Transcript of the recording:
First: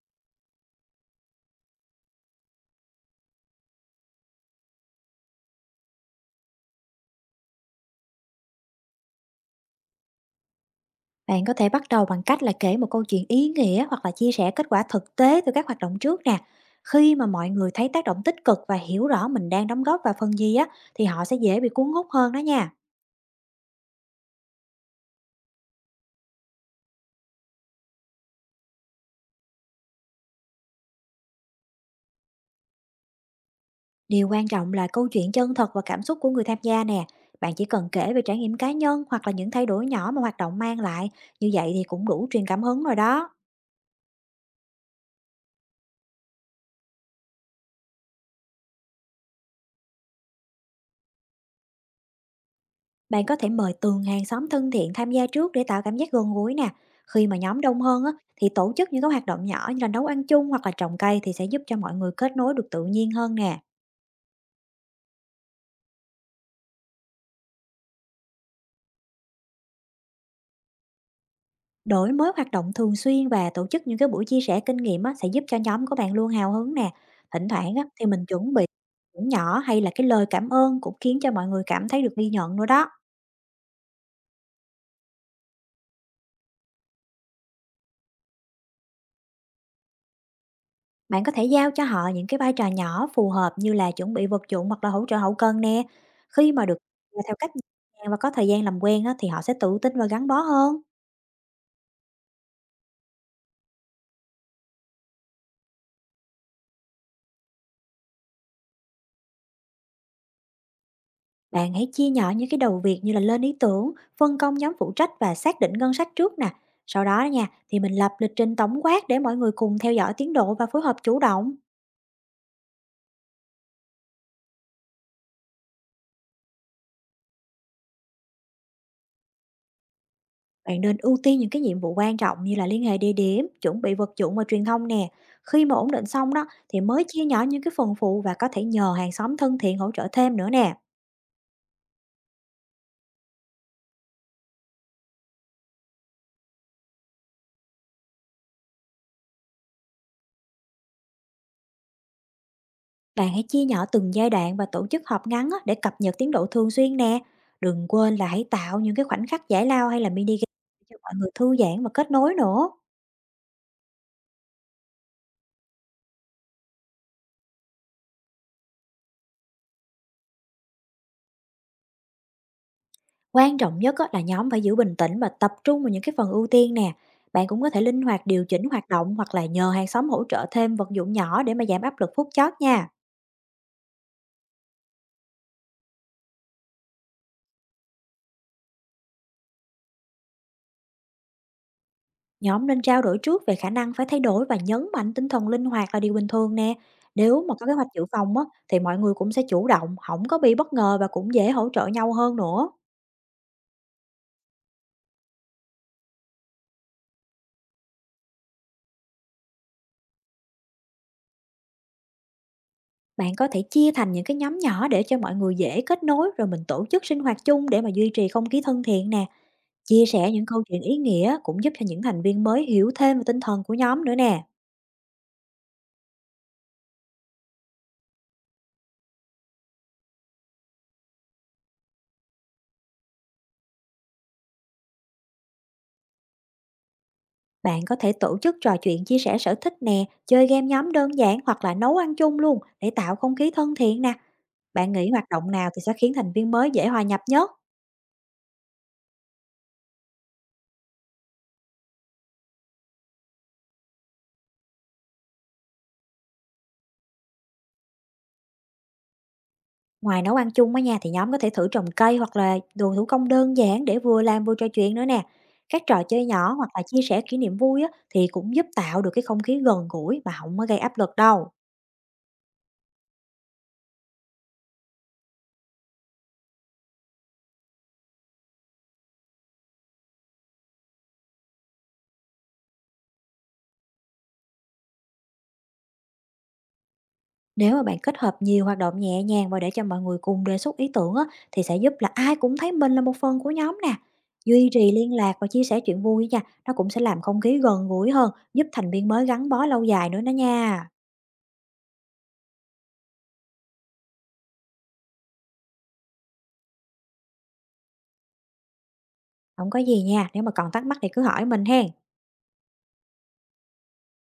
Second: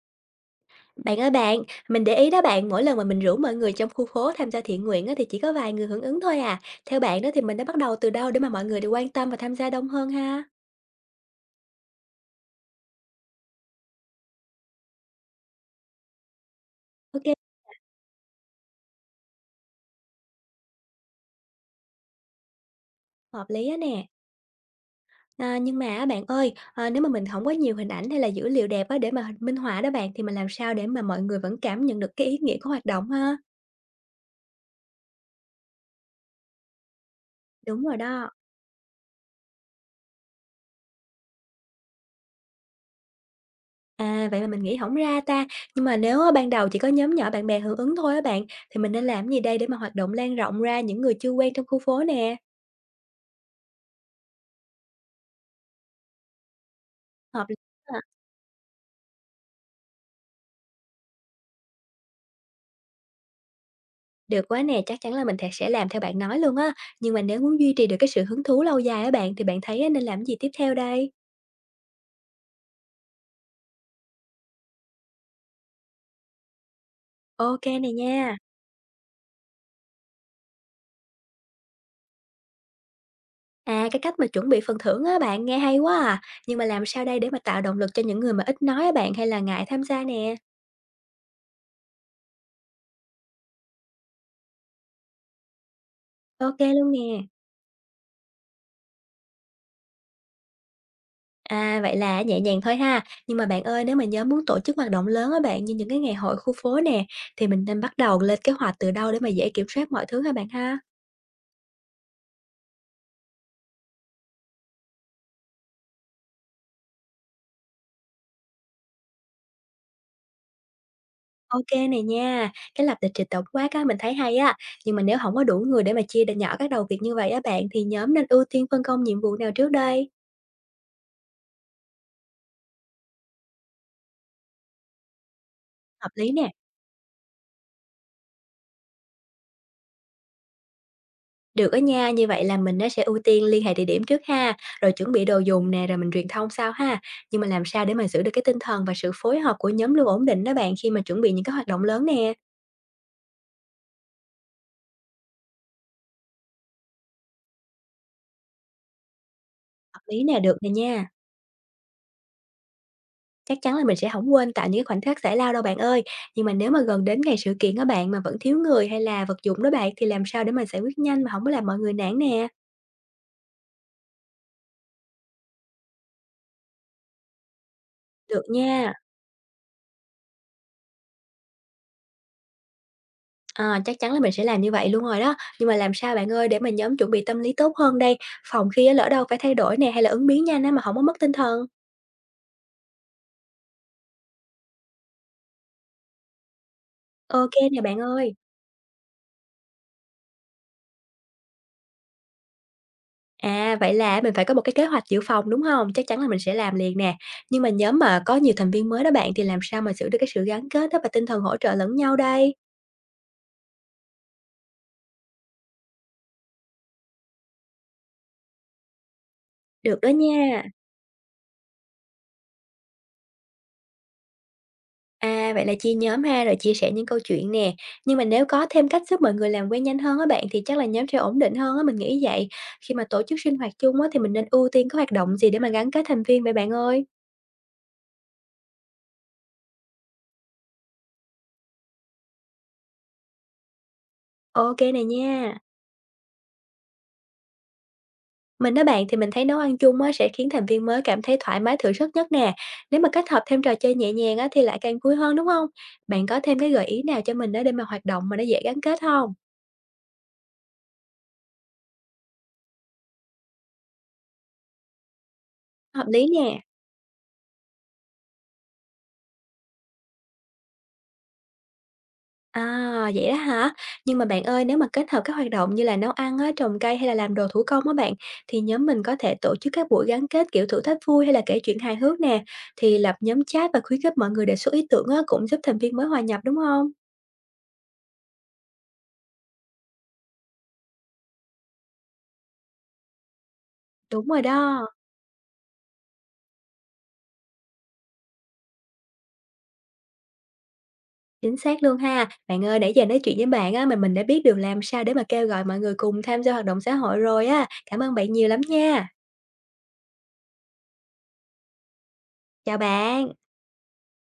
Bạn ơi bạn, mình để ý đó bạn, mỗi lần mà mình rủ mọi người trong khu phố tham gia thiện nguyện á, thì chỉ có vài người hưởng ứng thôi à. Theo bạn đó thì mình đã bắt đầu từ đâu để mà mọi người đều quan tâm và tham gia đông hơn ha? Bạn có thể bắt đầu bằng cách là kể một câu chuyện ý nghĩa hoặc là chia sẻ kết quả thực tế từ các hoạt động trước nè. Khi Ok, mà mọi người thấy tác động tích cực và hiểu rõ mình đang đóng góp vào phần gì á, thì họ sẽ dễ bị cuốn hút hơn đó nha. hợp lý á nè. À, nhưng mà á bạn ơi, à, nếu mà mình không có nhiều hình ảnh hay là dữ liệu đẹp á, để mà minh họa đó bạn, thì mình làm sao để mà mọi người vẫn cảm nhận được cái ý nghĩa của hoạt động ha? Điều quan trọng là câu chuyện chân thật và cảm xúc của người tham gia nè. Bạn chỉ Đúng cần rồi kể về đó. trải nghiệm cá nhân hoặc là những thay đổi nhỏ mà hoạt động mang lại, như vậy thì cũng đủ truyền cảm hứng rồi đó. À, vậy mà mình nghĩ không ra ta. Nhưng mà nếu á, ban đầu chỉ có nhóm nhỏ bạn bè hưởng ứng thôi á bạn, thì mình nên làm gì đây để mà hoạt động lan rộng ra những người chưa quen trong khu phố nè? Bạn có thể mời từng hàng xóm thân thiện tham gia trước để tạo cảm giác gần gũi nè. Khi mà Hợp lý. nhóm đông hơn á, thì tổ chức những cái hoạt động nhỏ như là nấu ăn chung hoặc là trồng cây thì sẽ giúp cho mọi người kết nối được tự nhiên hơn nè. Được quá nè, chắc chắn là mình thè sẽ làm theo bạn nói luôn á. Nhưng mà nếu muốn duy trì được cái sự hứng thú lâu dài á bạn, thì bạn thấy á nên làm gì tiếp theo đây? Đổi mới hoạt động thường xuyên và tổ chức những cái buổi chia sẻ kinh nghiệm á, sẽ giúp cho nhóm của bạn luôn hào hứng nè. Thỉnh Ok thoảng á, này thì mình nha. chuẩn bị nhỏ hay là cái lời cảm ơn cũng khiến cho mọi người cảm thấy được ghi nhận nữa đó. À, cái cách mà chuẩn bị phần thưởng á bạn, nghe hay quá à. Nhưng mà làm sao đây để mà tạo động lực cho những người mà ít nói á bạn, hay là ngại tham gia nè? Bạn có thể giao cho họ những cái vai trò nhỏ phù hợp như là chuẩn bị vật dụng hoặc là hỗ trợ hậu cần nè. Khi Ok mà được luôn nè. dạy theo cách nhẹ nhàng và có thời gian làm quen á, thì họ sẽ tự tin và gắn bó hơn. À, vậy là nhẹ nhàng thôi ha. Nhưng mà bạn ơi, nếu mà nhóm muốn tổ chức hoạt động lớn á bạn, như những cái ngày hội khu phố nè, thì mình nên bắt đầu lên kế hoạch từ đâu để mà dễ kiểm soát mọi thứ hả bạn ha? Bạn hãy chia nhỏ những cái đầu việc như là lên ý tưởng, phân công nhóm phụ trách và xác định ngân sách trước nè. Sau đó nha, thì mình lập lịch trình tổng quát để mọi người cùng theo dõi tiến độ và phối hợp chủ động. OK này nha. Cái lập lịch trình tổng quát á, mình thấy hay á, nhưng mà nếu không có đủ người để mà chia đ nhỏ các đầu việc như vậy á bạn, thì nhóm nên ưu tiên phân công nhiệm vụ nào trước đây? Bạn nên ưu tiên những cái nhiệm vụ quan trọng như là liên hệ địa điểm, chuẩn bị vật dụng và truyền thông nè. Khi mà ổn định Hợp lý xong đó, nè. thì mới chia nhỏ những cái phần phụ và có thể nhờ hàng xóm thân thiện hỗ trợ thêm nữa nè. Được á nha, như vậy là mình nó sẽ ưu tiên liên hệ địa điểm trước ha, rồi chuẩn bị đồ dùng nè, rồi mình truyền thông sau ha. Nhưng mà làm sao để mà giữ được cái tinh thần và sự phối hợp của nhóm luôn ổn định đó bạn, khi mà chuẩn bị những cái hoạt động lớn nè? Bạn hãy chia nhỏ từng giai đoạn và tổ chức họp ngắn á, để cập nhật tiến độ thường xuyên nè. Đừng quên là hãy tạo những cái khoảnh khắc giải lao hay Hợp là lý mini nè, được nè game cho nha. mọi người thư giãn và kết nối nữa. Chắc chắn là mình sẽ hổng quên tại những cái khoảnh khắc giải lao đâu bạn ơi. Nhưng mà nếu mà gần đến ngày sự kiện á bạn, mà vẫn thiếu người hay là vật dụng đó bạn, thì làm sao để mình giải quyết nhanh mà hổng có làm mọi người nản nè? Quan trọng nhất á, là nhóm phải giữ bình tĩnh và tập trung vào những cái phần ưu tiên nè. Bạn cũng có thể linh hoạt Được điều chỉnh hoạt nha, động hoặc là nhờ hàng xóm hỗ trợ thêm vật dụng nhỏ để mà giảm áp lực phút chót nha. ờ, chắc chắn là mình sẽ làm như vậy luôn rồi đó. Nhưng mà làm sao bạn ơi để mà nhóm chuẩn bị tâm lý tốt hơn đây, phòng khi á lỡ đâu phải thay đổi nè, hay là ứng biến nhanh á mà hổng có mất tinh thần? Nhóm nên trao đổi trước về khả năng phải thay đổi và nhấn mạnh tinh thần linh hoạt là điều bình thường nè. Ô Nếu mà kê có kế nè hoạch bạn dự ơi. phòng á, thì mọi người cũng sẽ chủ động, không có bị bất ngờ và cũng dễ hỗ trợ nhau hơn nữa. À, vậy là mình phải có một cái kế hoạch dự phòng, đúng hông? Chắc chắn là mình sẽ làm liền nè. Nhưng mà nhóm mà có nhiều thành viên mới đó bạn, thì làm sao mà giữ được cái sự gắn kết á và tinh thần hỗ trợ lẫn nhau đây? Bạn có thể chia thành những cái nhóm nhỏ để cho mọi người dễ kết nối, rồi mình tổ chức sinh hoạt chung để mà duy trì không khí thân thiện nè. Được Chia đó sẻ những câu nha. chuyện ý nghĩa cũng giúp cho những thành viên mới hiểu thêm về tinh thần của nhóm nữa nè. À, vậy là chia nhóm ha, rồi chia sẻ những câu chuyện nè. Nhưng mà nếu có thêm cách giúp mọi người làm quen nhanh hơn á bạn, thì chắc là nhóm sẽ ổn định hơn á, mình nghĩ vậy. Khi mà tổ chức sinh hoạt chung á, thì mình nên ưu tiên có hoạt động gì để mà gắn kết thành viên vậy bạn ơi? Bạn có thể tổ chức trò chuyện chia sẻ sở thích nè, chơi game nhóm đơn giản hoặc là nấu ăn chung luôn để tạo không khí thân thiện nè. Ok Bạn này nghĩ hoạt động nha. nào thì sẽ khiến thành viên mới dễ hòa nhập nhất? Mình đó bạn thì mình thấy nấu ăn chung á, sẽ khiến thành viên mới cảm thấy thoải mái thử sức nhất nè. Nếu mà kết hợp thêm trò chơi nhẹ nhàng á, thì lại càng vui hơn đúng không? Bạn có thêm cái gợi ý nào cho mình đó để mà hoạt động mà nó dễ gắn kết không? Ngoài nấu ăn chung ở nhà thì nhóm có thể thử trồng cây hoặc là đồ thủ công đơn giản để vừa làm vừa trò chuyện nữa nè. Các trò Hợp chơi lý nhỏ nè. hoặc là chia sẻ kỷ niệm vui á, thì cũng giúp tạo được cái không khí gần gũi mà không có gây áp lực đâu. À, vậy đó hả? Nhưng mà bạn ơi, nếu mà kết hợp các hoạt động như là nấu ăn á, trồng cây hay là làm đồ thủ công á bạn, thì nhóm mình có thể tổ chức các buổi gắn kết kiểu thử thách vui hay là kể chuyện hài hước nè. Thì lập nhóm chat và khuyến khích mọi người đề xuất ý tưởng á, cũng giúp thành viên mới hòa nhập đúng không? Nếu mà bạn kết hợp nhiều hoạt động nhẹ nhàng và để cho mọi người cùng đề xuất ý tưởng á, thì sẽ giúp là ai cũng thấy mình là một phần của nhóm nè. Đúng rồi Duy đó, trì liên lạc và chia sẻ chuyện vui nha, nó cũng sẽ làm không khí gần gũi hơn, giúp thành viên mới gắn bó lâu dài nữa đó nha. chính xác luôn ha. Bạn ơi, nãy giờ nói chuyện với bạn á, mà mình đã biết được làm sao để mà kêu gọi mọi người cùng tham gia hoạt động xã hội rồi á. Cảm ơn bạn nhiều lắm nha. Không có gì nha, nếu mà còn thắc mắc thì cứ hỏi mình hen. Chào bạn.